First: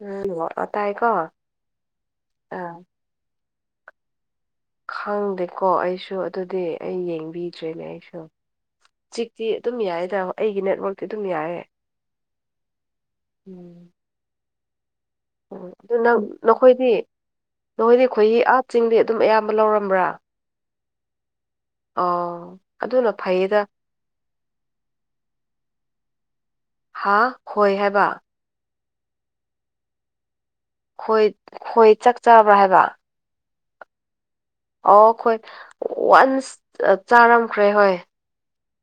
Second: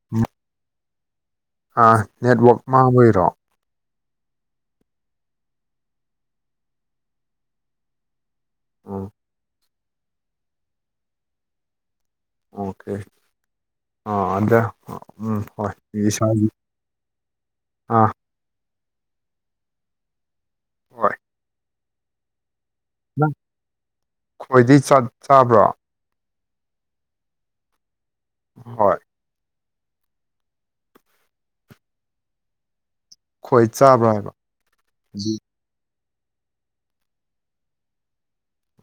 [unintelligible] ꯇꯥꯏꯀꯣ ꯑꯥ ꯅꯦꯠꯋꯥꯛ ꯑꯥ ꯃꯥꯡꯕꯩꯔꯣ ꯈꯪꯗꯦꯀꯣ ꯑꯩꯁꯨ ꯑꯗꯨꯗꯤ ꯑꯩ ꯌꯦꯡꯕꯤꯗ꯭ꯔꯦꯅꯦ ꯑꯩꯁꯨ ꯎꯝ ꯆꯤꯛꯇꯤ ꯑꯗꯨꯝ ꯌꯥꯏꯌꯦꯗꯥ ꯑꯩꯒꯤ ꯅꯦꯠꯋꯥꯛꯇꯤ ꯑꯗꯨꯝ ꯌꯥꯏꯌꯦ ꯑꯣꯀꯦ ꯑꯥ ꯑꯗꯨ ꯑꯣ ꯑꯗꯨ ꯅꯪ ꯅꯈꯣꯏꯗꯤ ꯅꯈꯣꯏꯗꯤ ꯑꯥ ꯑꯩꯈꯣꯏꯒꯤ ꯑꯥ ꯆꯤꯡꯗꯤ ꯑꯗꯨꯝ ꯑꯌꯥꯝꯕ ꯂꯧꯔꯝꯕ꯭ꯔꯥ ꯍꯣꯏ ꯑꯣ ꯑꯗꯨꯅ ꯅꯪ ꯐꯩꯌꯦꯗ ꯈꯣꯏꯗꯤ ꯆꯠ ꯆꯥꯕ꯭ꯔꯣ ꯍꯥ ꯈꯣꯏ ꯍꯥꯏꯕ ꯍꯣꯏ ꯈꯣꯏ ꯈꯣꯏ ꯆꯥꯛ ꯆꯕ꯭ꯔꯥ ꯍꯥꯏꯕ ꯈꯣꯏ ꯆꯥꯕ꯭ꯔꯥ ꯍꯥꯏꯕ ꯑꯣ ꯈꯣꯏ ꯋꯥꯟꯁ ꯆꯥꯔꯝꯈ꯭ꯔꯦ ꯍꯣꯏ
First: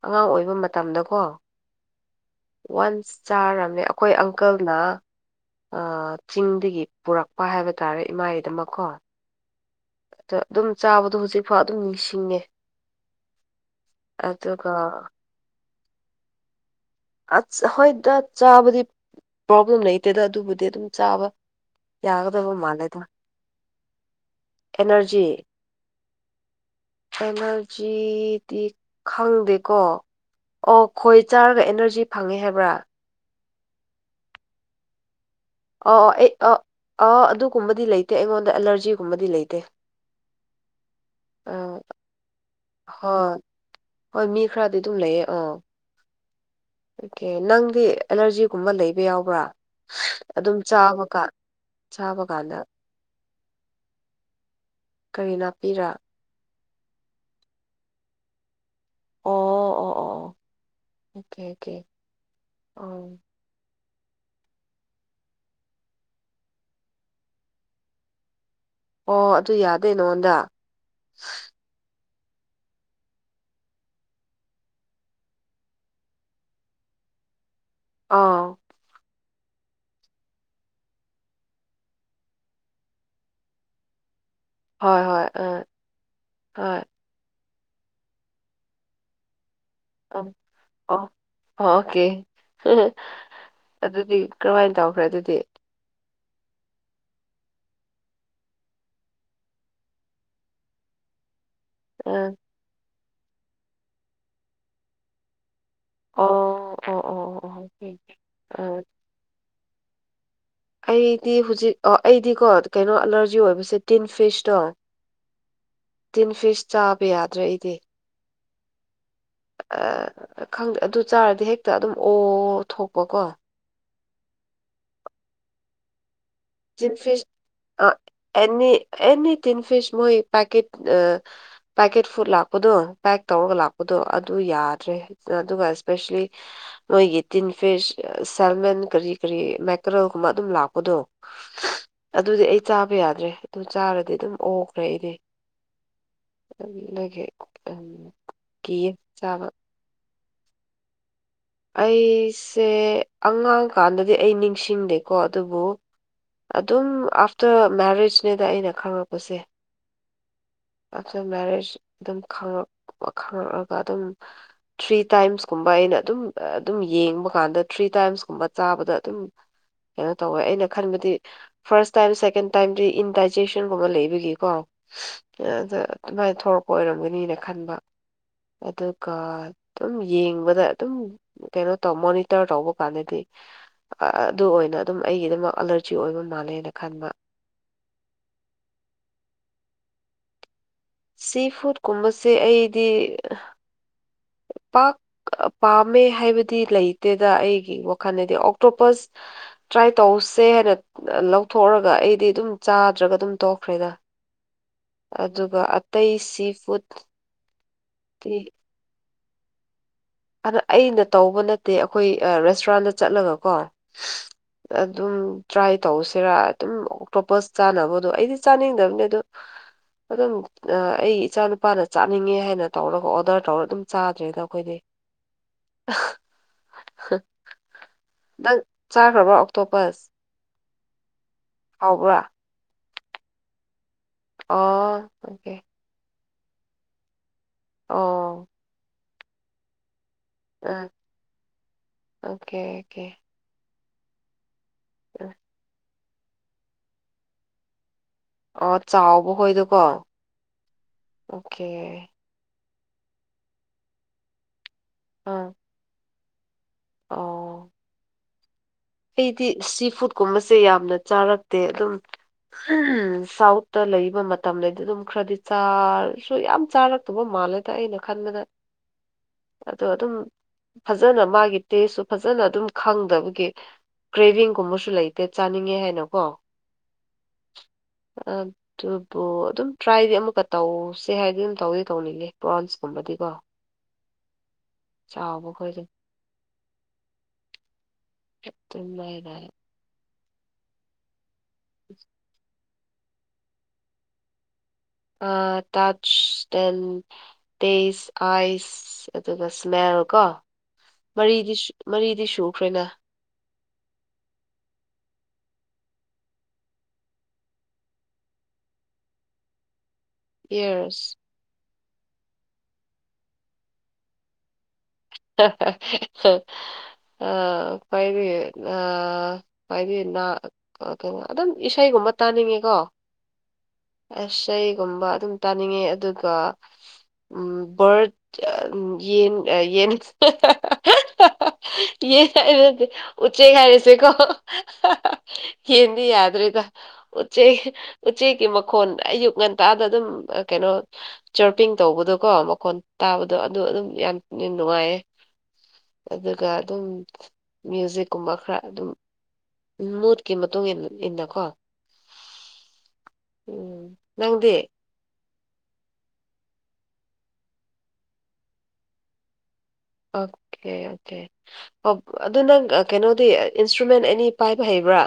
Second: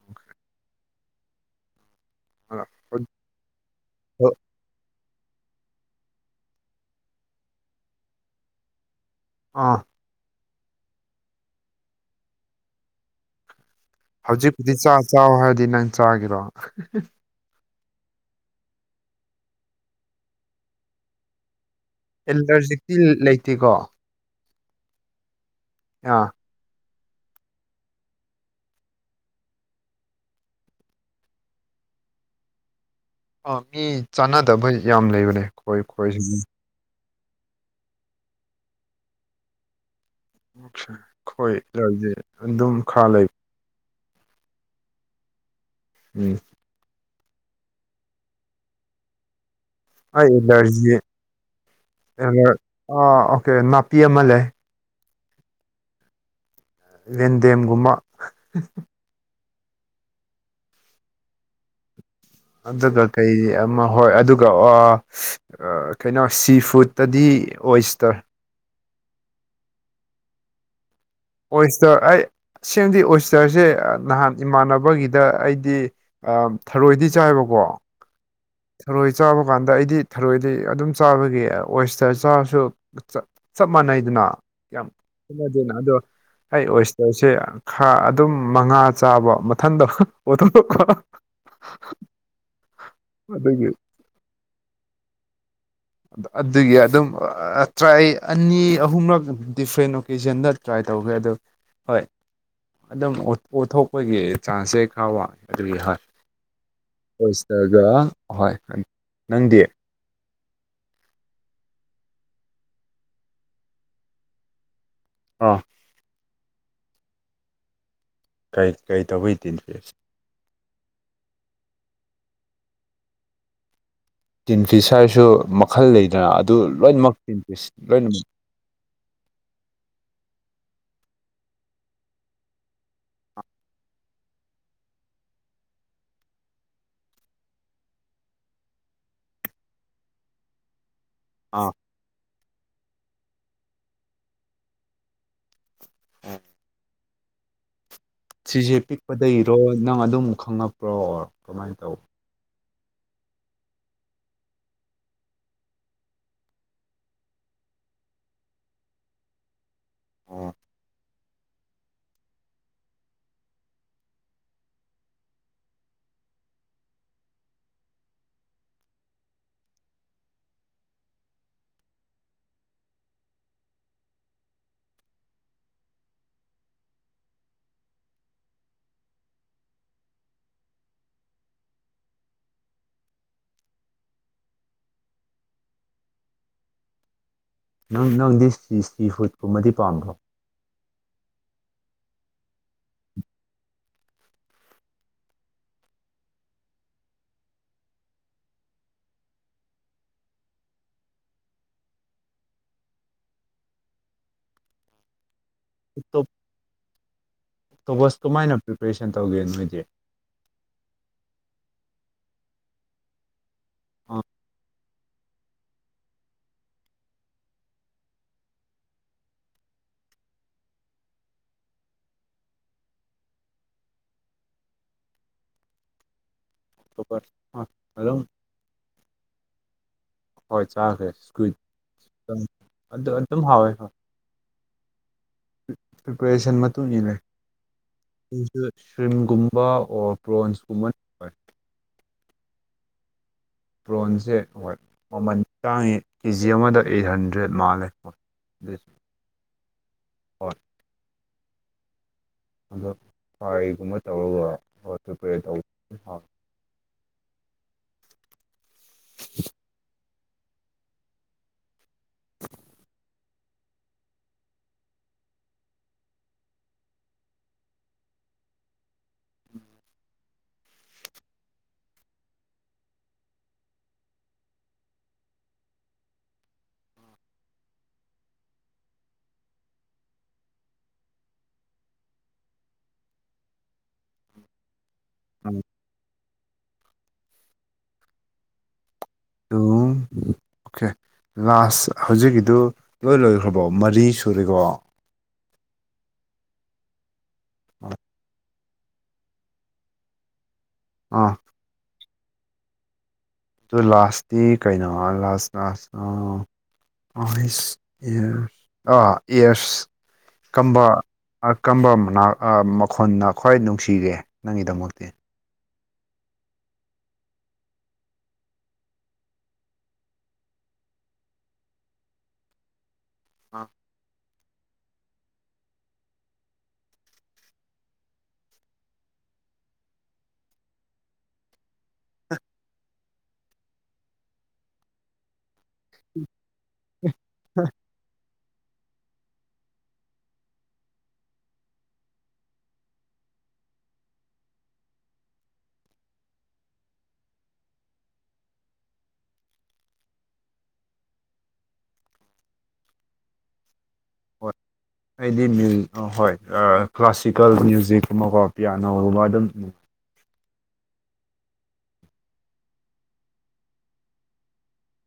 ꯑꯉꯥꯡ ꯑꯣꯏꯕ ꯃꯇꯝꯗꯀꯣ ꯋꯥꯟꯁ ꯆꯥꯔꯝꯃꯦ ꯑꯩꯈꯣꯏ ꯑꯪꯀꯜꯅ ꯑꯥ ꯆꯤꯡꯗꯒꯤ ꯄꯨꯔꯛꯄ ꯍꯥꯏꯕ ꯇꯥꯔꯦ ꯏꯃꯥꯗꯃꯛꯈꯣ ꯑꯥ ꯑ ꯑꯗꯨꯝ ꯆꯥꯕꯗꯣ ꯍꯧꯖꯤꯛꯐꯥꯎ ꯑꯗꯨꯝ ꯅꯤꯡꯁꯤꯡꯉꯦ ꯍꯧꯖꯤꯛꯄꯨꯗꯤ ꯑꯗꯨꯒ ꯆꯥꯛ ꯆꯥꯎ ꯍꯥꯏꯔꯗꯤ ꯅꯪ ꯆꯥꯒꯤꯔꯣ ꯑꯁ ꯍꯣꯏꯗ ꯆꯥꯕꯗꯤ ꯄ꯭ꯔꯣꯕ꯭ꯂꯦꯝ ꯂꯩꯇꯦꯗ ꯑꯗꯨꯕꯨꯗꯤ ꯑꯗꯨꯝ ꯆꯥꯕ ꯌꯥꯒꯗꯕ ꯑꯦꯂꯇꯔꯖꯤꯛꯇꯤ ꯃꯥꯜꯂꯦꯗ ꯂꯩꯇꯦꯀꯣ ꯑꯦꯅꯔꯖꯤ ꯑꯥ ꯑꯦꯅꯔꯖꯤꯗꯤ ꯈꯪꯗꯦꯀꯣ ꯑꯣ ꯈꯣꯏ ꯆꯥꯔꯒ ꯑꯦꯅꯔꯖꯤ ꯐꯪꯉꯦ ꯍꯥꯏꯕ꯭ꯔꯥ ꯑꯥ ꯃꯤ ꯆꯥꯟꯅꯗꯕ ꯌꯥꯝ ꯂꯩꯕꯅꯦ ꯈꯣꯏ ꯑꯣ ꯑꯥ ꯑꯩ ꯈꯣꯏꯁꯤꯗꯤ ꯑ ꯑꯥ ꯑꯗꯨꯒꯨꯝꯕꯗꯤ ꯂꯩꯇꯦ ꯑꯩꯉꯣꯟꯗ ꯑꯦꯂꯔꯖꯤꯒꯨꯝꯕꯗꯤ ꯂꯩꯇꯦ ꯈꯣꯏ ꯑ ꯌꯥ [unintelligible] ꯑꯗꯨꯝ ꯈꯥ ꯂꯩꯕ ꯍꯣꯏ ꯍꯣꯏ ꯃꯤ ꯈꯔꯗꯤ ꯑꯗꯨꯝ ꯂꯩꯌꯦ ꯑ ꯎꯝ ꯑꯣꯀꯦ ꯅꯪꯗꯤ ꯑꯦꯂꯔꯖꯤꯒꯨꯝꯕ ꯂꯩꯕ ꯌꯥꯎꯕ꯭ꯔꯥ ꯑꯩ ꯑꯗꯨꯝ ꯑꯦꯂꯔꯖꯤ ꯆꯥꯕꯀꯥꯟ ꯆꯥꯕ ꯀꯥꯟꯗ ꯑ ꯑꯣꯀꯦ ꯅꯥꯄꯤꯑꯃ ꯂꯩ ꯀꯔꯤ ꯅꯥꯞꯄꯤꯔ ꯔꯦꯟꯗꯦꯝꯒꯨꯝꯕ ꯑꯣ ꯑꯣ ꯑꯣ ꯑꯣ ꯑꯣꯀꯦ ꯑꯣꯀꯦ ꯑꯗꯨꯀ ꯑꯪ ꯀꯩ ꯃ ꯍꯣꯏ ꯑꯗꯨꯒ ꯀꯩꯅꯣ ꯁꯤ ꯐꯨꯠꯇꯗꯤ ꯑꯣꯏꯁꯇꯔꯦ ꯑꯣ ꯑꯗꯨ ꯌꯥꯗꯦ ꯅꯉꯣꯟꯗ ꯑꯣꯏꯁꯇꯔ ꯑꯩ ꯁꯦꯡꯗꯤ ꯑꯣꯏꯁꯇꯔꯁꯦ ꯅꯍꯥꯟ ꯏꯃꯥꯟꯅꯕꯒꯤꯗ ꯑꯩꯗꯤ ꯊꯔꯣꯏꯗꯤ ꯆꯥꯏꯕꯀꯣ ꯑꯥ ꯊꯔꯣꯏ ꯆꯥꯕ ꯀꯥꯟꯗ ꯑꯩꯗꯤ ꯊꯔꯣꯏꯗꯤ ꯑꯗꯨꯝ ꯆꯥꯕꯒꯤ ꯑꯣꯁꯇꯔ ꯆꯥꯔꯁꯨ ꯆꯞ ꯃꯥꯟꯅꯩꯗꯅ ꯌꯥꯝꯌꯥꯝ ꯍꯣꯏ ꯍꯣꯏ ꯑꯥ ꯈꯅꯗꯦꯅ ꯑꯗꯣ ꯑꯩ ꯍꯣꯏ ꯑꯣꯏꯁ ꯀꯁꯦ ꯈꯥ ꯑꯗꯨꯝ ꯃꯉꯥ ꯆꯥꯕ ꯃꯊꯟꯗ ꯑ ꯑꯣꯊꯣꯛꯂꯛꯄ ꯑꯣ ꯑꯣꯀꯦ ꯑꯗꯒꯤ ꯑꯗꯨꯗꯤ ꯀꯔꯝꯍꯥꯏꯅ ꯇꯧꯈ꯭ꯔꯦ ꯑꯗꯨꯗꯤ ꯑꯗꯨꯒꯤ ꯑꯗꯨꯝ ꯇ꯭ꯔꯥꯏ ꯑꯅꯤ ꯑꯍꯨꯝꯔꯛ ꯗꯤꯐ꯭ꯔꯦꯟ ꯑꯣꯀꯦꯖꯟꯗ ꯇ꯭ꯔꯥꯏ ꯇꯧꯈ꯭ꯔꯦ ꯑꯗꯨ ꯍꯣꯏ ꯑꯥ ꯑꯗꯨꯝ ꯑꯣꯠꯊꯣꯛꯄꯒꯤ ꯆꯥꯟꯁꯁꯦ ꯈꯔ ꯋꯥ ꯑꯗꯨꯒꯤ ꯍꯣꯏ ꯑꯣ ꯑꯣ ꯑꯣ ꯑꯣ ꯍꯣꯏꯁꯇꯔꯒ ꯑꯣꯀꯦ ꯑꯍꯣꯏ ꯑꯥ ꯅꯪꯗꯤ ꯑꯩꯗꯤ ꯍꯧꯖꯤꯛ ꯑꯣ ꯑꯩꯗꯤꯀꯣ ꯀꯩꯅꯣ ꯑꯦꯂꯔꯖꯤ ꯑꯣꯏꯕꯁꯦ ꯇꯤꯟ ꯐꯤꯁꯇꯣ ꯑꯥ ꯇꯤꯟ ꯐꯤꯁ ꯆꯥꯕ ꯌꯥꯗ꯭ꯔꯦ ꯑꯩꯗꯤ ꯀꯩ ꯀꯔꯤ ꯇꯧꯕꯩ ꯇꯤꯟ ꯄꯁ ꯑꯥ ꯈꯪꯗꯦ ꯑꯗꯨ ꯆꯥꯔꯗꯤ ꯍꯦꯛꯇ ꯑꯗꯨꯝ ꯑꯣ ꯊꯣꯛꯄꯀꯣ ꯇꯤꯟ ꯐꯤꯁ ꯍꯥꯏꯔꯁꯨ ꯃꯈꯜ ꯂꯩꯗꯅ ꯑꯗꯨ ꯂꯣꯏꯅꯃꯛ ꯇꯤꯟꯐꯤꯁ ꯂꯣꯏꯅꯃꯛ ꯅꯤ ꯑꯦꯅꯤ ꯇꯤꯟ ꯐꯤꯁ ꯃꯣꯏ ꯄꯦꯛꯀꯦꯠ ꯑ ꯄꯦꯛꯀꯦꯠ ꯐꯨꯗ ꯂꯥꯛꯄꯗꯣ ꯄꯦꯛ ꯇꯧꯔꯒ ꯂꯥꯛꯄꯗꯣ ꯑꯗꯨ ꯌꯥꯗ꯭ꯔꯦ ꯑꯗꯨꯒ ꯏꯁꯄꯦꯁꯂꯤ ꯃꯣꯏꯒꯤ ꯇꯤꯟ ꯐꯤꯁ ꯁꯦꯜꯃꯦꯟ ꯀꯔꯤ ꯀꯔꯤ ꯃꯥꯏꯀ꯭ꯔꯣꯒꯨꯝꯕ ꯑꯗꯨꯝ ꯂꯥꯛꯄꯗꯣ ꯑꯥ ꯑꯗꯨꯗꯤ ꯑꯩ ꯆꯥꯕ ꯌꯥꯗ꯭ꯔꯦ ꯑꯗꯨ ꯆꯥꯔꯗꯤ ꯑꯗꯨꯝ ꯑꯣꯈ꯭ꯔꯦ ꯑꯩꯗꯤ [unintelligible] ꯁꯤꯁꯦ ꯀꯤꯌꯦ ꯆꯥꯕ ꯄꯤꯛꯄꯗꯩꯔꯣ ꯅꯪ ꯑꯗꯨꯝ ꯈꯪꯉꯛꯄ꯭ꯔꯣ ꯑꯣꯔ ꯀꯃꯥꯏꯅ ꯇꯧ ꯑꯩꯁꯦ ꯑꯉꯥꯡꯀꯥꯟꯗꯗꯤ ꯑꯩ ꯅꯤꯡꯁꯤꯡꯗꯦꯀꯣ ꯑꯗꯨꯕꯨ ꯑꯗꯨꯝ ꯑꯥꯐꯇꯔ ꯃꯦꯔꯤꯌꯦꯖꯅꯦꯗ ꯑꯩꯅ ꯈꯪꯉꯛꯄꯁꯦ ꯑꯣ ꯑꯥꯞꯇꯔ ꯃꯦꯔꯦꯖ ꯑꯗꯨꯝ ꯈꯛ ꯈꯉꯛꯂꯒ ꯑꯗꯨꯝ ꯊ꯭ꯔꯤ ꯇꯥꯏꯝꯁꯀꯨꯝꯕ ꯑꯩꯅ ꯑꯗꯨꯝ ꯑꯗꯨꯝ ꯌꯦꯡꯕ ꯀꯥꯟꯗ ꯊ꯭ꯔꯤ ꯇꯥꯏꯝꯁ ꯀꯨꯝꯕ ꯆꯥꯕꯗ ꯑꯗꯨꯝ ꯀꯩꯅꯣ ꯇꯧꯋꯦ ꯑꯩꯅ ꯈꯟꯕꯗꯤ ꯐꯥꯔꯁ ꯇꯥꯏꯝ ꯁꯦꯀꯦꯟ ꯇꯥꯏꯝꯗꯤ ꯏꯟꯗꯥꯏꯖꯦꯁꯟꯒꯨꯝꯕ ꯂꯩꯕꯒꯤꯀꯣ ꯑꯗ ꯑꯗꯨ ꯅꯣꯏꯊꯣꯂꯛꯄ ꯑꯣꯏꯔꯝꯒꯅꯤꯅ ꯈꯟꯕ ꯑꯗꯨꯒ ꯑꯗꯨꯝ ꯌꯦꯡꯕꯗ ꯑꯗꯨꯝ ꯀꯩꯅꯣ ꯇ ꯃꯣꯅꯤꯇꯔ ꯇꯧꯕ ꯀꯥꯥꯟꯗꯤ ꯑꯗꯨ ꯑꯣꯏꯅ ꯑꯗꯨꯝ ꯑꯩꯒꯤꯗꯤ ꯑꯦꯂꯔꯖꯤ ꯑꯣꯏꯕ ꯃꯥꯜꯂꯦꯅ ꯈꯟꯕ ꯅꯪ ꯅꯪꯗꯤ ꯁꯤ ꯐꯨꯗꯀꯨꯝꯕꯗꯤ ꯄꯥꯝꯕ꯭ꯔꯣ ꯁꯤ ꯐꯨꯗ ꯀꯨꯝꯕꯁꯦ ꯑꯩꯗꯤ ꯄꯥꯛ ꯄꯥꯝꯃꯦ ꯍꯥꯏꯕꯗꯤ ꯂꯩꯇꯦꯗ ꯑꯩꯒꯤ ꯋꯥꯈꯜꯗꯗꯤ ꯑꯣꯛꯇꯣꯄꯁ ꯇ꯭ꯔꯥꯏ ꯇꯧꯁꯦ ꯍꯥꯏꯅ ꯂꯧꯊꯣꯛꯑꯔꯒ ꯑꯩꯗꯤ ꯑꯗꯨꯝ ꯆꯥꯗ꯭ꯔꯒ ꯑꯗꯨꯝ ꯇꯣꯛꯈ꯭ꯔꯦꯗ ꯑꯗꯨꯒ ꯑꯇꯩ ꯁꯤ ꯐꯨꯗ ꯇꯣꯄꯁ ꯀꯃꯥꯏꯅ ꯄ꯭ꯔꯤꯄꯦꯔꯦꯁꯟ ꯇꯧꯒꯦ ꯅꯣꯏꯗꯤ ꯑꯗ ꯑꯩꯅ ꯇꯧꯕ ꯅꯠꯇꯦ ꯑꯩꯈꯣꯏ ꯔꯦꯁꯇꯨꯔꯥꯟꯗ ꯆꯠꯂꯒ ꯀꯣ ꯑ ꯑꯗꯨꯝ ꯇ꯭ꯔꯥꯏ ꯇꯧꯁꯤꯔꯥ ꯑꯗꯨꯝ ꯑꯣꯇꯣꯞꯄꯁ ꯆꯥꯅꯕꯗꯣ ꯑꯩꯗꯤ ꯆꯥꯅꯤꯡꯗꯕꯅꯤ ꯑꯗꯨ ꯑꯗꯝ ꯑꯩ ꯏꯆꯥ ꯅꯨꯄꯥꯅ ꯆꯥꯅꯤꯡꯉꯦ ꯍꯥꯏꯅ ꯇꯧꯔꯒ ꯑꯣꯔꯗꯔ ꯇꯧꯔ ꯑꯗꯨꯝ ꯆꯥꯗ꯭ꯔꯦꯗ ꯑꯩꯈꯣꯏꯗꯤ ꯑꯇꯣꯞꯄ ꯑꯗꯨꯝ ꯅꯪ ꯆꯥꯈ꯭ꯔꯕ꯭ꯔꯣ ꯑꯣꯛꯇꯣꯄꯕꯁ ꯍꯣꯏꯣꯏ ꯆꯥꯈ꯭ꯔꯦ ꯁꯀ꯭ꯋꯤꯠ ꯑꯗꯨ ꯑꯗꯨꯝ ꯍꯥꯎꯋꯦ ꯍꯣꯏ ꯑꯣ ꯑꯣꯀꯦ ꯄ꯭ꯔꯤꯄꯦꯔꯦꯁꯟ ꯃꯇꯨꯡ ꯑꯣ ꯏꯟꯅꯁꯨ ꯁ꯭ꯔꯤꯝꯒꯨꯝꯕ ꯑꯣꯔ ꯑ ꯄ꯭ꯔꯣꯟꯁꯀꯨꯟ ꯑꯣꯀꯦ ꯑꯣꯀꯦ ꯄ꯭ꯔꯣꯟꯁꯦ ꯍꯣꯏ ꯃꯃꯜ ꯇꯥꯡꯉꯤ ꯀꯦꯖꯤ ꯑꯃꯗ ꯑꯩꯠ ꯍꯟꯗ꯭ꯔꯦꯗ ꯃꯥꯜꯂꯦ ꯍꯣꯏ ꯑꯣ ꯑꯗꯨꯁꯨ ꯆꯥꯎꯕ ꯍꯣꯏꯗꯀꯣ ꯍꯣꯏ ꯑꯣꯀꯦ ꯑꯗꯣ ꯐ꯭ꯔꯥꯏꯒꯨꯝꯕ ꯇꯧꯔꯒ ꯇ꯭ꯔꯤꯄꯔꯦ ꯑꯥ ꯇꯧꯕ ꯑꯣ ꯑꯩꯗꯤ ꯁꯤ ꯐꯨꯗꯀꯨꯝꯕꯁꯦ ꯌꯥꯝꯅ ꯆꯥꯔꯛꯇꯦ ꯑꯗꯨꯝ ꯁꯥꯎꯠ ꯇ ꯂꯩꯕ ꯃꯇꯝꯗꯗꯤ ꯑꯗꯨꯝ ꯈꯔꯗꯤ ꯆꯥꯔꯁꯨ ꯌꯥꯝ ꯆꯥꯔꯛꯇꯕ ꯃꯥꯜꯂꯦꯗ ꯑꯩꯅ ꯈꯟꯕꯗ [unintelligible] [unintelligible] ꯑꯗꯣ ꯑꯗꯨꯝ ꯐꯖꯅ ꯃꯥꯒꯤ ꯇꯦꯁꯁꯨ ꯐꯖꯅ ꯑꯗꯨꯝ ꯈꯪꯗꯕꯒꯤ ꯀ꯭ꯔꯦꯚꯤꯡꯒꯨꯝꯕꯁꯨ ꯂꯩꯇꯦ ꯆꯥꯅꯤꯡꯉꯦ ꯍꯥꯏꯅ ꯀꯣ ꯑꯣ ꯑꯗꯨꯕꯨ ꯑꯗꯨꯝ ꯇ꯭ꯔꯥꯏꯗꯤ ꯑꯃꯨꯛꯀ ꯇꯧꯁꯦ ꯍꯥꯏꯗꯤ ꯑꯗꯨꯝ ꯇꯧꯗꯤ ꯇꯧꯅꯤꯡꯉꯦ ꯄ꯭ꯔꯥꯎꯟꯁꯀꯨꯝꯕꯗꯤꯀꯣ ꯆꯥꯕꯗ ꯗꯨꯝ [inaudible] ꯑꯗꯨꯝ ꯑꯣꯀꯦ ꯂꯥꯁ ꯍꯧꯖꯤꯛꯀꯤꯗꯨ ꯂꯣꯏ ꯂꯣꯏꯈ꯭ꯔꯕꯣ ꯃꯔꯤ ꯁꯨꯔꯦꯀꯣ ꯑ ꯇꯠꯁ ꯗꯦꯟ ꯇꯦꯁ ꯑꯥꯏꯁ ꯑꯗꯨꯒ ꯁ꯭ꯃꯦꯜ ꯀꯣ ꯑꯗꯨ ꯃꯔꯤꯗꯤ ꯃꯔꯤꯗꯤ ꯁꯨꯈ꯭ꯔꯦꯅ ꯑꯗꯨꯗꯣ ꯂꯥꯁꯇꯤ ꯀꯩꯅꯣ ꯂꯥꯁ ꯂꯥꯁ ꯑ ꯑꯥ ꯑꯦꯌꯔꯁ ꯀꯝꯕ ꯌꯦꯔꯁ ꯀꯔꯝꯕ ꯃꯅꯥ ꯃꯈꯣꯟꯅ ꯈ꯭ꯋꯥꯏ ꯅꯨꯡꯁꯤꯔꯦ ꯅꯪꯒꯤꯗꯃꯛꯇꯤ [unintelligible] [inaudible] ꯀꯣ ꯑꯗꯨꯝ ꯏꯁꯩꯒꯨꯝꯕ ꯇꯥꯅꯤꯡꯉꯦꯀꯣ ꯑꯥ ꯑꯁ ꯑꯩꯒꯨꯝꯕ ꯑꯗꯨꯝ ꯇꯥꯅꯤꯡꯉꯦ ꯑꯗꯨꯒ ꯎꯝ ꯔꯠ ꯌꯦꯟ ꯌꯦꯟ ꯎ ꯎꯆꯦ ꯈꯥꯏ ꯁꯦꯀꯣ ꯍꯗꯤ ꯌꯥꯗ꯭ꯔꯦꯒ ꯎ ꯎꯆꯦꯛ ꯎ ꯎꯆꯦꯛ ꯀ ꯃ ꯈꯣꯟ ꯑꯌꯨꯛ ꯉꯟꯇꯥꯗ ꯑꯗꯨꯝ ꯀꯩꯅꯣ ꯆꯔꯄꯤꯡ ꯇꯧꯕꯗꯣꯀꯣ ꯃꯈꯣꯟ ꯇꯥꯕꯗꯣ ꯑꯗꯨꯗꯣ ꯑꯗꯨꯝ ꯌꯥꯝ ꯅꯨꯡꯉꯥꯏꯌꯦꯦ ꯑꯗꯨꯒ ꯑꯗꯨꯝ ꯃ꯭ꯌꯨꯖꯤꯛꯀꯨꯝꯕ ꯈꯔ ꯑꯗꯨꯝ ꯎ ꯃꯨꯠꯀꯤ ꯃꯇꯨꯡ ꯏꯟꯅ ꯏꯟꯅꯀꯣ ꯎꯝ ꯅꯪꯗꯤꯦ ꯑꯩꯗꯤꯨ ꯍꯣꯏ ꯀ꯭ꯂꯥꯁꯤꯀꯦꯜ ꯃ꯭ꯌꯨꯖꯤꯛꯀꯨꯝꯕꯀꯣ ꯄꯤꯌꯥꯅꯣꯒꯨꯝꯕ ꯑꯗꯨꯝ ꯑꯣꯀꯦ ꯑꯣꯀꯦ ꯑꯣ ꯑꯗꯨ ꯅꯪ ꯀꯩꯅꯣꯗꯤ ꯏꯟꯁꯇ꯭ꯔꯨꯃꯦꯟ ꯑꯅꯤ ꯄꯥꯏꯕ ꯍꯩꯕ꯭ꯔꯥ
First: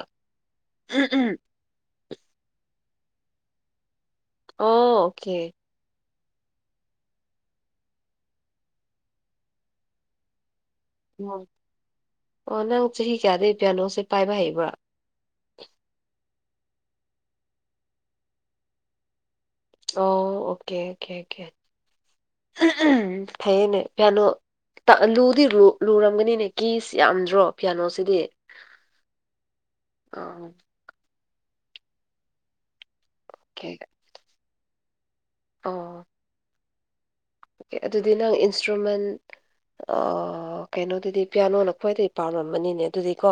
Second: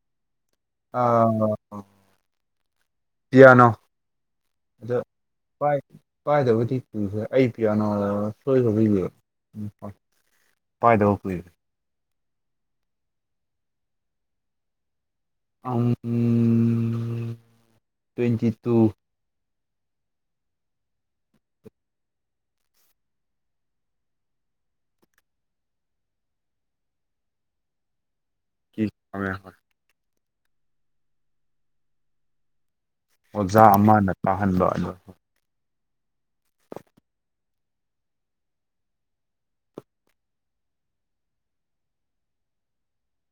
ꯎꯝ ꯎꯝ ꯑꯥ ꯄꯤꯌꯥꯅꯣ ꯑꯣ ꯑꯗ ꯑꯣꯀꯦ ꯄꯥꯏꯗꯕꯗꯤ ꯇꯨꯈ꯭ꯔꯦ ꯑꯩ ꯄꯤꯌꯥꯅ ꯁꯣꯏ ꯍꯧꯕꯕꯤꯒꯦ ꯎꯝ ꯎ ꯑꯣ ꯅꯪ ꯆꯍꯤ ꯀꯌꯥꯗꯩ ꯄꯤꯌꯥꯅꯣꯁꯦ ꯄꯥꯏꯕ ꯍꯩꯕ꯭ꯔꯥ ꯑ ꯇ꯭ꯋꯦꯟꯇꯤ ꯇꯨ ꯑꯣ ꯑꯣꯀꯦ ꯑꯣꯀꯦ ꯑꯣꯀꯦ ꯈꯩꯅꯦ ꯐꯦꯅꯣ ꯂꯨꯗꯤ ꯂꯨꯔꯝꯒꯅꯤꯅꯦ ꯀꯤꯁ ꯌꯥꯝꯗ꯭ꯔꯣ ꯐꯤꯌꯥꯅꯣꯁꯤꯗꯤ ꯀ ꯀꯃꯦ ꯍ ꯑꯣ ꯑꯣꯖꯥ ꯑꯣꯀꯦ ꯑꯃꯅ ꯇꯥꯍꯟꯂ ꯑ ꯑꯣ ꯑꯣꯀꯦ ꯑꯗꯨꯗꯤ ꯅꯪ ꯏꯟꯁꯇ꯭ꯔꯨꯃꯦꯟ ꯑꯣ ꯀꯩꯅꯣꯗꯨꯗꯤ ꯄꯤꯌꯥꯅꯣꯅ ꯈ꯭ꯋꯥꯏꯗꯒꯤꯩ ꯄꯥꯝꯂꯝꯝꯕꯅꯤꯅꯦ ꯑꯗꯨꯗꯤꯀꯣ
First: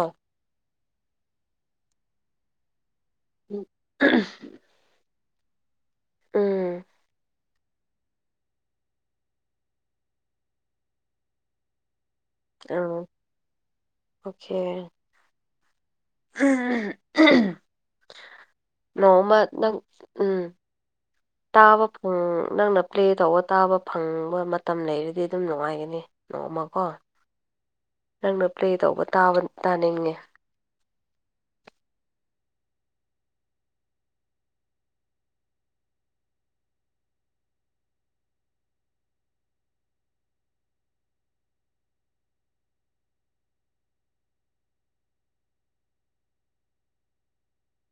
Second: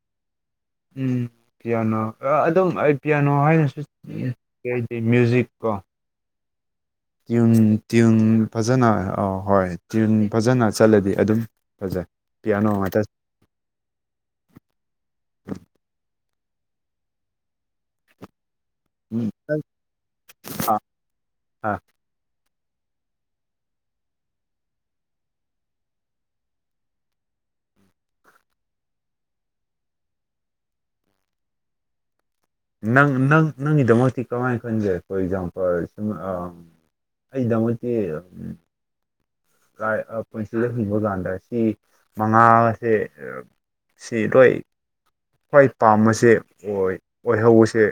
ꯎꯝ ꯄꯤꯌꯥꯅꯣ ꯑꯗꯨꯝ ꯑꯩ ꯄꯤꯌꯥꯅꯣ ꯍꯥꯏꯅꯁꯨꯉ ꯀꯦꯗꯤ ꯃ꯭ꯌꯨꯖꯤꯛ ꯀꯣ ꯎꯝ ꯇ꯭ꯌꯟ ꯇ꯭ꯌꯟ ꯐꯖꯅ ꯑ ꯍꯣꯏ ꯇ꯭ꯌꯟ ꯐꯖꯅ ꯆꯠꯂꯗꯤ ꯑꯗꯨꯝ ꯐꯖꯩ ꯄꯤꯌꯥꯅꯣ ꯑ ꯉꯥꯛꯇ ꯑꯣꯀꯦ ꯎꯝ ꯅꯣꯡꯃꯗ ꯎꯝ ꯇꯥꯕ ꯎ ꯅꯪꯅ ꯄ꯭ꯂꯦ ꯇꯧꯕ ꯇꯥꯕ ꯐꯪꯕ ꯃꯇꯝ ꯂꯩꯔꯗꯤ ꯑꯗꯨꯝ ꯅꯨꯡꯉꯥꯏꯒꯅꯤ ꯅꯣꯡꯃ ꯀꯣ ꯅꯪꯅ ꯄ꯭ꯂꯦ ꯇꯧꯕꯥ ꯇꯥꯅꯤꯡꯉꯦ ꯅꯪ ꯅꯪ ꯅꯪꯒꯤꯗꯃꯛꯇꯤ ꯀꯃꯥꯏꯅ ꯈꯟꯒꯦ ꯐꯣꯔ ꯑꯦꯛꯖꯥꯝꯄꯜ ꯑꯩꯒꯤꯗꯃꯛꯇꯤ ꯄꯨꯟꯁꯤꯜꯂ ꯍꯤꯡꯕ ꯀꯥꯟꯗ ꯁꯤ ꯃꯉꯥꯁꯦ ꯁꯤ ꯂꯣꯏ ꯈ꯭ꯋꯥꯏ ꯄꯥꯝꯕꯁꯦ ꯑꯣꯏ ꯑꯣꯏꯍꯧꯕꯁꯦ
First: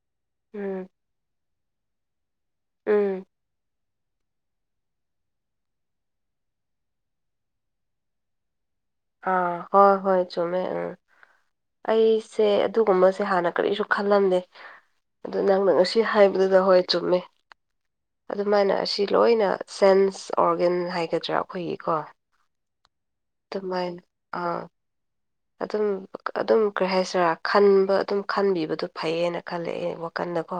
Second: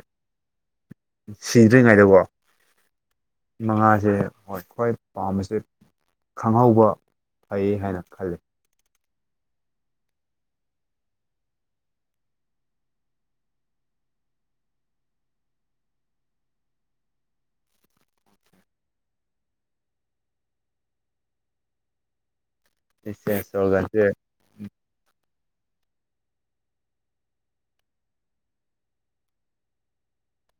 ꯎꯝ ꯁꯤꯗ꯭ꯔꯤꯉꯩꯗꯀꯣ ꯎꯝ ꯃꯉꯥꯁꯦ ꯍꯣꯏ ꯈ꯭ꯋꯥꯏ ꯄꯥꯝꯕꯁꯦ ꯈꯪꯍꯧꯕ ꯐꯩ ꯍꯥꯏꯅ ꯈꯜꯂꯤ ꯑꯥ ꯍꯣꯏ ꯍꯣꯏ ꯆꯃꯦ ꯑ ꯑꯩꯁꯦ ꯑꯗꯨꯒꯨꯝꯕꯁꯦ ꯍꯥꯟꯅ ꯀꯔꯤꯁꯨ ꯈꯜꯂꯝꯗꯦ ꯑꯗꯨ ꯅꯪꯅ ꯉꯁꯤ ꯍꯥꯏꯕꯗꯨꯗ ꯍꯣꯏ ꯆꯨꯝꯃꯦ ꯑꯗꯨꯃꯥꯏꯅ ꯑꯁꯤ ꯂꯣꯏꯅ ꯁꯦꯟꯁ ꯑꯣꯔꯒꯦꯟ ꯍꯥꯏꯒꯗ꯭ꯔꯥ ꯑꯩꯈꯣꯏꯒꯤꯀꯣ ꯑꯗꯨꯃꯥꯏꯅ [unintelligible] ꯑꯥ ꯑꯗꯨꯝ ꯑꯗꯨꯝ ꯀꯩ ꯍꯥꯏꯁꯤꯔꯥ ꯈꯟꯕ ꯑꯗꯨꯝ ꯈꯟꯕꯤꯕꯗꯨꯣ ꯐꯩꯌꯦꯅ ꯈꯜꯂꯦ ꯑꯩ ꯋꯥꯈꯟꯗꯀꯣ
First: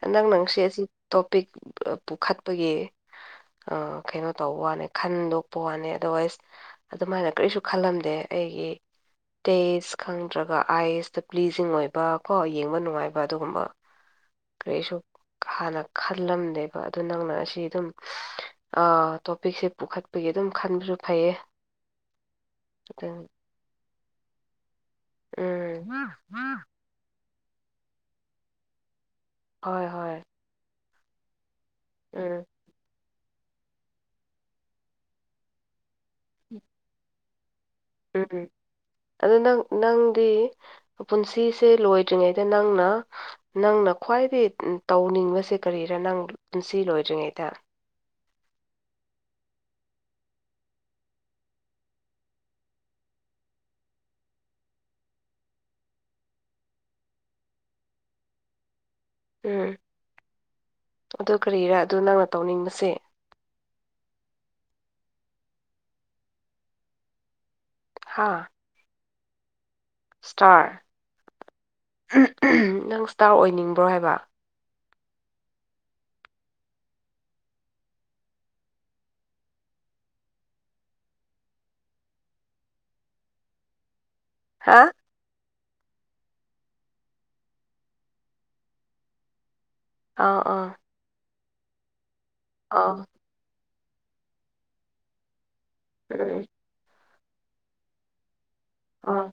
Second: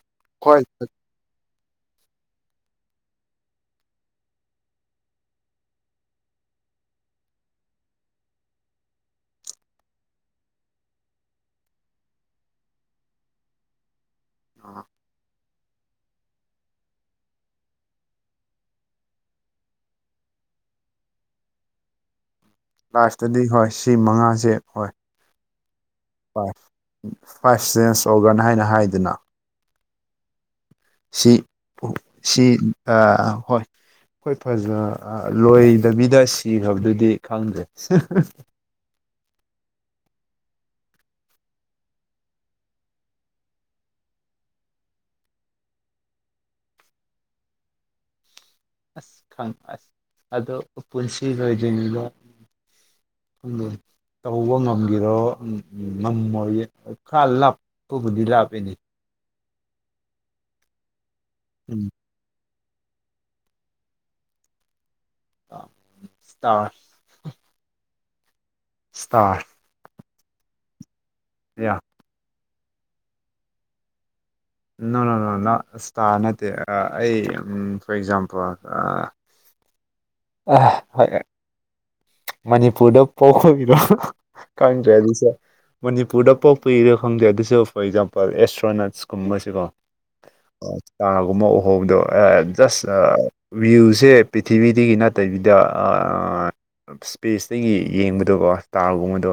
ꯍꯟꯗꯪ ꯅꯪꯁꯦ ꯍꯣꯏ ꯑꯁꯤ ꯇꯣꯄꯤꯛ ꯄꯨꯈꯠꯄꯒꯤ ꯑ ꯀꯩꯅꯣ ꯇꯧꯕ ꯋꯥꯅꯦ ꯈꯟꯗꯣꯛꯄ ꯋꯥꯅꯦ ꯑꯗꯔꯋꯥꯏꯁ ꯑꯗꯨꯃꯥꯏꯅ ꯀꯔꯤꯁꯨ ꯈꯜꯂꯝꯗꯦ ꯑꯩꯒꯤ ꯇꯦꯁ ꯈꯪꯗ꯭ꯔꯒ ꯑꯥꯏꯁꯇ ꯄ꯭ꯂꯤꯖꯤꯡ ꯑꯣꯏꯕ ꯀꯣ ꯌꯦꯡꯕ ꯅꯨꯡꯉꯥꯏꯕ ꯑꯗꯨꯒꯨꯝꯕ ꯀꯔꯤꯁꯨ ꯍꯥꯟꯅ ꯈꯜꯂꯝꯗꯦꯕ ꯑꯗꯨ ꯅꯪꯅ ꯑꯁꯤ ꯑꯗꯨꯝ ꯇꯣꯄꯤꯛꯁꯦ ꯄꯨꯈꯠꯄꯒꯤ ꯑꯗꯨꯝ ꯈꯟꯕꯁꯨ ꯐꯩꯌꯦ ꯑꯗꯨ ꯂꯥꯁꯇꯗꯤ ꯍꯣꯏ ꯁꯤ ꯃꯉꯥꯁꯦ ꯍꯣꯏ ꯎꯝ ꯥꯏꯚ ꯐꯥꯏꯚ ꯆꯦꯟꯁ ꯑꯣꯔꯒꯥꯟ ꯍꯥꯏꯅ ꯍꯥꯏꯗꯅ ꯍꯣꯏ ꯍꯣꯏ ꯁꯤ ꯎꯝ ꯁꯤ ꯑꯥ ꯍꯣꯏ ꯑꯩꯈꯣꯏ ꯐꯖ ꯂꯣꯏ ꯗꯕꯤꯗ ꯁꯤꯈ꯭ꯔꯕꯗꯨꯗꯤ ꯈꯪꯗ꯭ꯔꯦ ꯎꯝ ꯎꯝ ꯑꯗꯨ ꯅꯪ ꯅꯪꯗꯤ ꯄꯨꯟꯁꯤꯁꯦ ꯂꯣꯏꯗ꯭ꯔꯤꯉꯩꯗ ꯅꯪꯅ ꯅꯪꯅ ꯈ꯭ꯋꯥꯏꯗꯒꯤ ꯇꯧꯅꯤꯡꯕꯁꯦ ꯀꯔꯤꯔꯥ ꯅꯪ ꯄꯨꯟꯁꯤ ꯂꯣꯏꯗ꯭ꯔꯤꯉꯩꯗ ꯑꯁ ꯈꯪ ꯑꯁ ꯑꯗꯣ ꯄꯨꯟꯁꯤ ꯂꯣꯏꯗ꯭ꯔꯤꯉꯩꯗ ꯎꯝ ꯇꯧꯕ ꯉꯝꯒꯤꯔꯣ ꯉꯝꯃꯣꯏ ꯈꯔ ꯂꯥꯞꯄꯕꯨꯗꯤ ꯂꯥꯞꯄꯅꯤ ꯎꯝ ꯑꯗꯨ ꯀꯔꯤꯔꯥ ꯎꯝ ꯑꯗꯨ ꯅꯪꯅ ꯇꯧꯅꯤꯡꯕꯁꯦ ꯑꯦꯁꯇꯔ ꯍꯥꯥ ꯁꯇꯥꯔ ꯁꯇꯥꯔ ꯌꯥ [unintelligible] ꯅꯪ ꯏꯁ꯭ꯇꯥꯔ ꯑꯣꯏꯅꯤꯡꯕ꯭ꯔꯣ ꯍꯥꯏꯕ ꯅꯣꯅꯣꯅꯣ ꯅꯣ ꯏꯁ꯭ꯇꯥꯔ ꯅꯠꯇꯦ ꯑꯩ ꯐꯣꯔ ꯑꯦꯛꯖꯥꯝꯄꯜ [unintelligible] ꯃꯅꯤꯄꯨꯔꯗ ꯄꯣꯛ [unintelligible] ꯔꯣ ꯍꯥ ꯀꯪꯗ꯭ꯔꯦ ꯑꯗꯨꯁꯦ ꯃꯅꯤꯄꯨꯔꯗ ꯄꯣꯛꯄ ꯏꯔꯦ ꯈꯪꯗꯦ ꯑꯗꯨꯁꯨ ꯐꯣꯔ ꯑꯦꯛꯖꯥꯝꯄꯜ ꯑꯦꯁꯇ꯭ꯔꯣꯅꯠꯁ ꯀꯨꯝꯕꯁꯤꯀꯣ ꯑꯥ ꯑꯥ ꯆꯥꯒꯨꯝꯕ ꯎꯍꯧꯕ ꯑꯑꯥ ꯖꯁ ꯑ ꯋꯤꯜꯁꯦ ꯄ꯭ꯔꯤꯊꯤꯕꯤꯗꯒꯤ ꯅꯠ ꯇꯩꯕꯤꯗ ꯑꯑꯥ ꯏꯁꯄꯦꯁꯇꯒꯤ ꯌꯦꯡꯕꯗꯣꯀꯣ ꯑ ꯑ ꯏꯁꯇꯥꯔꯒꯨꯝꯕꯗꯣ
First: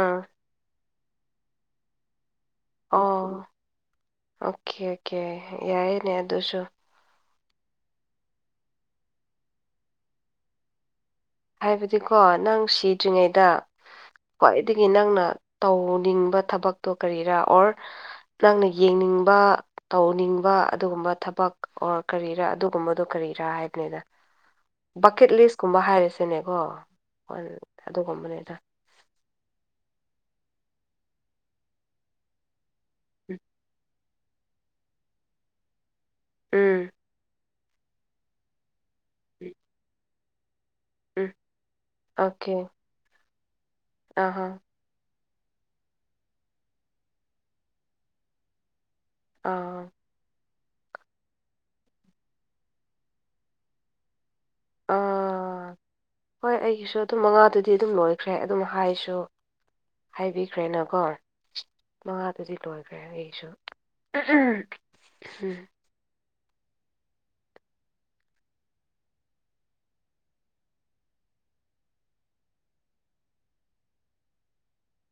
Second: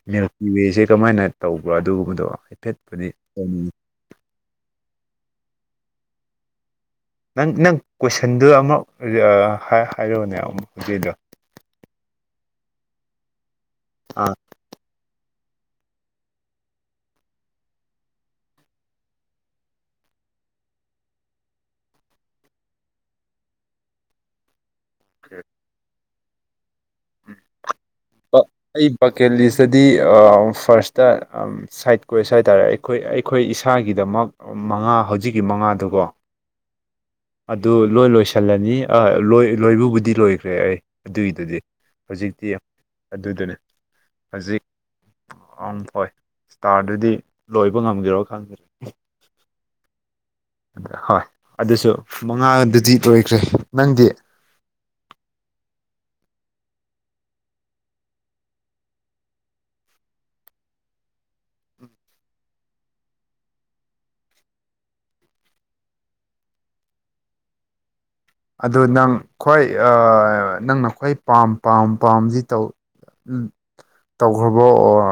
ꯑ ꯃꯤꯜꯀꯤ ꯋꯦ ꯀꯃꯥꯏꯅ ꯇꯧꯕ꯭ꯔꯥ ꯑꯗꯨꯒꯨꯝꯕꯗꯣ ꯍꯥꯏꯐꯦꯠ ꯑꯣ ꯑꯣꯀꯦ ꯑꯣꯀꯦ ꯌꯥꯏꯅꯦ ꯑꯗꯨꯁꯨ ꯅꯪ ꯅꯪ ꯀꯣꯏꯁꯟꯗꯨ ꯑꯃꯨꯛ ꯍꯥꯏꯔꯨꯎꯅꯦ ꯍꯧꯖꯤꯛꯗꯣ ꯍꯥꯏꯕꯗꯤꯀꯣ ꯅꯪ ꯁꯤꯗ꯭ꯔꯤꯉꯩꯗ ꯑ ꯈ꯭ꯋꯥꯏꯗꯒꯤ ꯅꯪꯅ ꯇꯧꯅꯤꯡꯕ ꯊꯕꯛꯇꯣ ꯀꯔꯤꯔꯥ ꯑꯣꯔ ꯅꯪꯅ ꯌꯦꯡꯅꯤꯡꯕ ꯇꯧꯅꯤꯡꯕ ꯑꯗꯨꯒꯨꯝꯕ ꯊꯕꯛ ꯑꯣꯔ ꯀꯔꯤꯔꯥ ꯑꯗꯨꯒꯨꯝꯕꯗꯣ ꯀꯔꯤꯔꯥ ꯍꯥꯏꯕꯅꯤꯗ ꯕꯛꯀꯦꯠ ꯂꯤꯁꯀꯨꯝꯕ ꯍꯥꯏꯔꯁꯤꯅꯦꯀꯣ ꯕ- ꯑꯗꯨꯒꯨꯝꯕꯅꯦꯗ ꯑꯩ ꯕꯀꯦꯜꯂꯤꯁꯗꯗꯤ ꯐꯥꯔꯁꯇ ꯁꯥꯏꯠ ꯀꯣꯏꯁ ꯍꯥꯏꯇꯥꯔꯦ ꯑꯩ ꯑꯩꯈꯣꯏ ꯑꯩꯈꯣꯏ ꯏꯁꯥꯒꯤꯗꯃꯛ ꯃꯉꯥ ꯍꯧꯖꯤꯛꯀꯤ ꯃꯉꯥꯗꯨꯀꯣ ꯎꯝ ꯑꯗꯨ ꯂꯣꯏ ꯂꯣꯏꯁꯤꯜꯂꯅꯤ ꯑ ꯂꯣꯏ ꯂꯣꯏꯕꯨꯕꯨꯗꯤ ꯂꯣꯏꯈ꯭ꯔꯦ ꯑꯩ ꯎꯝ ꯑꯗꯨꯏꯗꯨꯗꯤ ꯍꯧꯖꯤꯛꯇꯤ ꯑꯣꯀꯦ ꯑꯗꯨꯗꯨꯅꯤ ꯑꯍꯥ ꯍꯧꯖꯤꯛ ꯑꯝ ꯍꯣꯏ ꯏꯁꯇꯥꯔꯗꯨꯗꯤ ꯂꯣꯏꯕ ꯉꯝꯒꯦꯔꯣ ꯈꯪꯗꯦ ꯑꯥ ꯍꯣꯏ ꯑꯗꯨꯁꯨ ꯃꯉꯥꯗꯨꯗꯤ ꯂꯣꯏꯈ꯭ꯔꯦ ꯅꯪꯗꯤ ꯥ ꯍꯣꯏ ꯑꯩꯒꯤꯁꯨ ꯑꯗꯨꯝ ꯃꯉꯥꯗꯨꯗꯤ ꯑꯗꯨꯝ ꯂꯣꯏꯈ꯭ꯔꯦ ꯑꯗꯨꯝ ꯍꯥꯏꯁꯨ ꯍꯥꯏꯕꯤꯈ꯭ꯔꯦꯅꯀꯣ ꯃꯉꯥꯗꯨꯗꯤ ꯂꯣꯏꯈ꯭ꯔꯦ ꯑꯩꯁꯨ [unintelligible] ꯑꯗꯨ ꯅꯪ ꯈ꯭ꯋꯥꯏ ꯅꯪꯅ ꯈ꯭ꯋꯥꯏ ꯄꯥꯝ ꯄꯥꯝ ꯄꯥꯝꯁꯤ ꯇꯧ ꯎ ꯇꯧꯈꯔꯕ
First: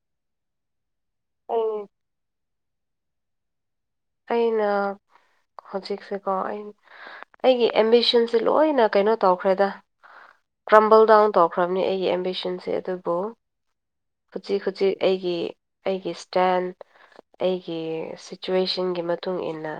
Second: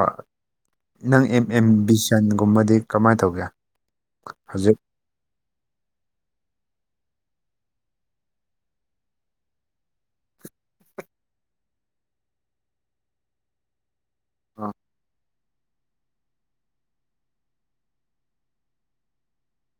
ꯅꯪ ꯑꯦꯝ ꯑꯦꯝ ꯑꯩ ꯕꯤꯁꯟꯒꯨꯝꯕꯗꯤ ꯀꯃꯥꯏꯅ ꯇꯧꯒꯦ ꯑꯩꯅ ꯍꯧꯖꯤꯛ ꯍꯧꯖꯤꯛꯁꯦꯀꯣ ꯑꯩ ꯑꯩꯒꯤ ꯑꯦꯝꯕꯤꯁꯟꯁꯦ ꯂꯣꯏꯅ ꯀꯩꯅꯣ ꯇꯧꯈ꯭ꯔꯦꯗ ꯀ꯭ꯔꯝꯕꯜ ꯗꯥꯎꯟ ꯇꯧꯔꯈ꯭ꯔꯕꯅꯤ ꯑꯩꯒꯤ ꯑꯦꯝꯕꯤꯁꯟꯁꯦ ꯑꯗꯨꯕꯨ ꯍꯧꯖꯤꯛ ꯑ ꯍꯧꯖꯤꯛ ꯑꯩꯒꯤ ꯑꯩꯒꯤ ꯏꯁꯇꯦꯟ ꯑꯩꯒꯤ ꯁꯤꯆꯨꯋꯦꯁꯟ ꯆꯤꯡꯒꯤ ꯃꯇꯨꯡ ꯏꯟꯅ